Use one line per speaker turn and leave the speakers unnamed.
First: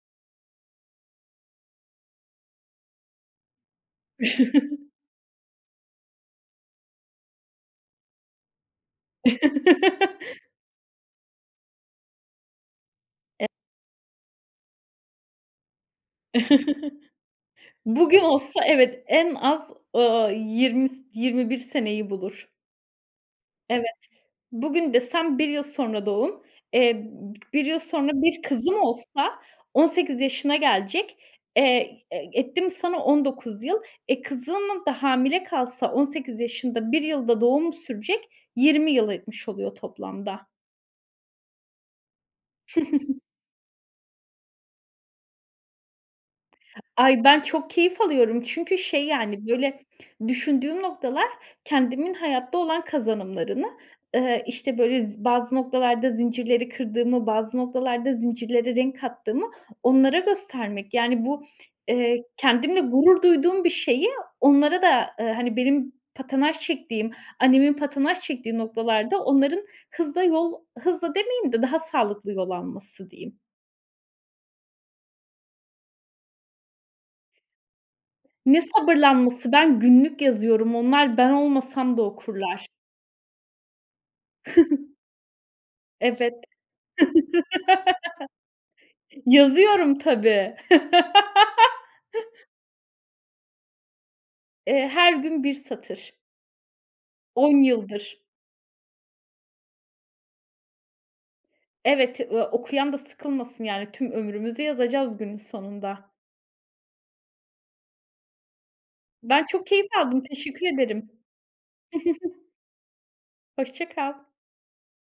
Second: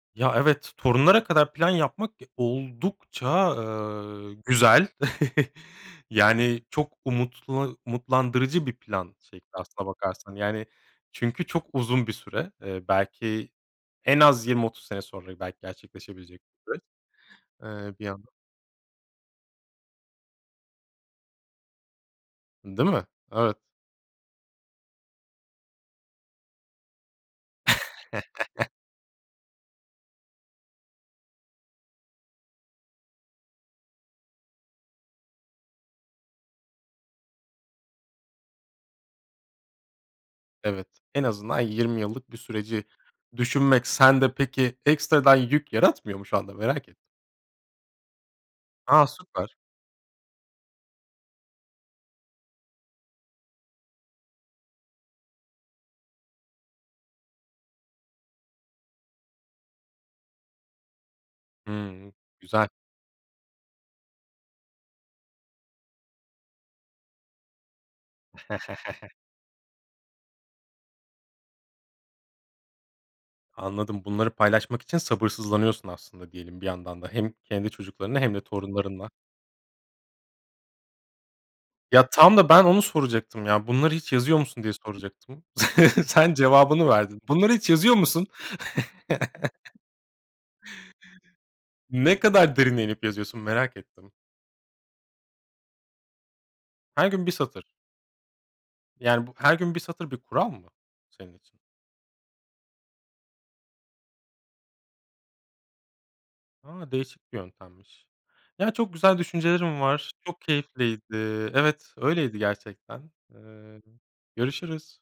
Ya evet, torunlara kadar plan yapmak ge oldukça, eee, güzel. Yani çok umutla umutlandırıcı 1 plan şey aslına bakarsan. Yani çünkü çok uzun bir süre, eee,
E
belki en az 20-30 sene sonra belki gerçekleşebilecek bir süreç ,eee, bir
Bugün
yandan.
olsa evet en az ,ııı, 20 s 21 seneyi bulur.
Değil mi? Evet.
Evet. Bugün desem 1 yıl sonra doğum. Eee, b 1 yıl sonra 1 kızım olsa 18 yaşına gelecek. Eee, e etti mi sana 19 yıl. E, kızım da hamile kalsa 18 yaşında, 1 yıl da doğumu sürecek. 20 yıl etmiş oluyor toplamda.
Evet. En azından 20 yıllık bir süreci düşünmek, sende peki ekstradan yük yaratmıyor mu şu anda? Merak ettim.
Ay ben çok keyif alıyorum çünkü, şey
A!
yani,
Süper.
böyle, düşündüğüm noktalar kendimin hayatta olan kazanımlarını, ııı, işte böyle z bazı noktalarda zincirleri kırdığımı, bazı noktalarda zincirlere renk kattığımı onlara göstermek. Yani bu,
Hımm,
eee,
güzel.
kendimle gurur duyduğum bir şeyi onlara da, ııı, hani, benim patinaj çektiğim, annemin patinaj çektiği noktalarda onların hızla yol hızla demeyeyim de daha sağlıklı yol alması diyeyim.
Anladım bunları paylaşmak için sabırsızlanıyorsun aslında, diyelim, bir yandan da, hem kendi çocuklarınla hem de
Ne
torunlarınla.
sabırlanması? Ben günlük yazıyorum, onlar ben olmasam da
Ya tam da ben
okurlar.
onu soracaktım, ya bunları hiç yazıyor musun diye soracaktım. Sen
Evet.
cevabını verdin. Bunları hiç yazıyor musun?
Yazıyorum tabii.
Ne kadar derine inip yazıyorsun? Merak ettim.
Eee, her gün 1 satır.
Her gün 1
10
satır.
yıldır.
Yani bu her gün 1 satır bir kural mı senin için?
Evet. Iıı, okuyan da sıkılmasın yani, tüm ömrümüzü yazacağız günün sonunda.
A, değişik bir yöntemmiş. Ya çok güzel
Ben çok
düşüncelerin
keyif
var.
aldım,
Çok
teşekkür
keyifliydi.
ederim.
Evet öyleydi gerçekten. Eee,
Hoşça kal.
görüşürüz.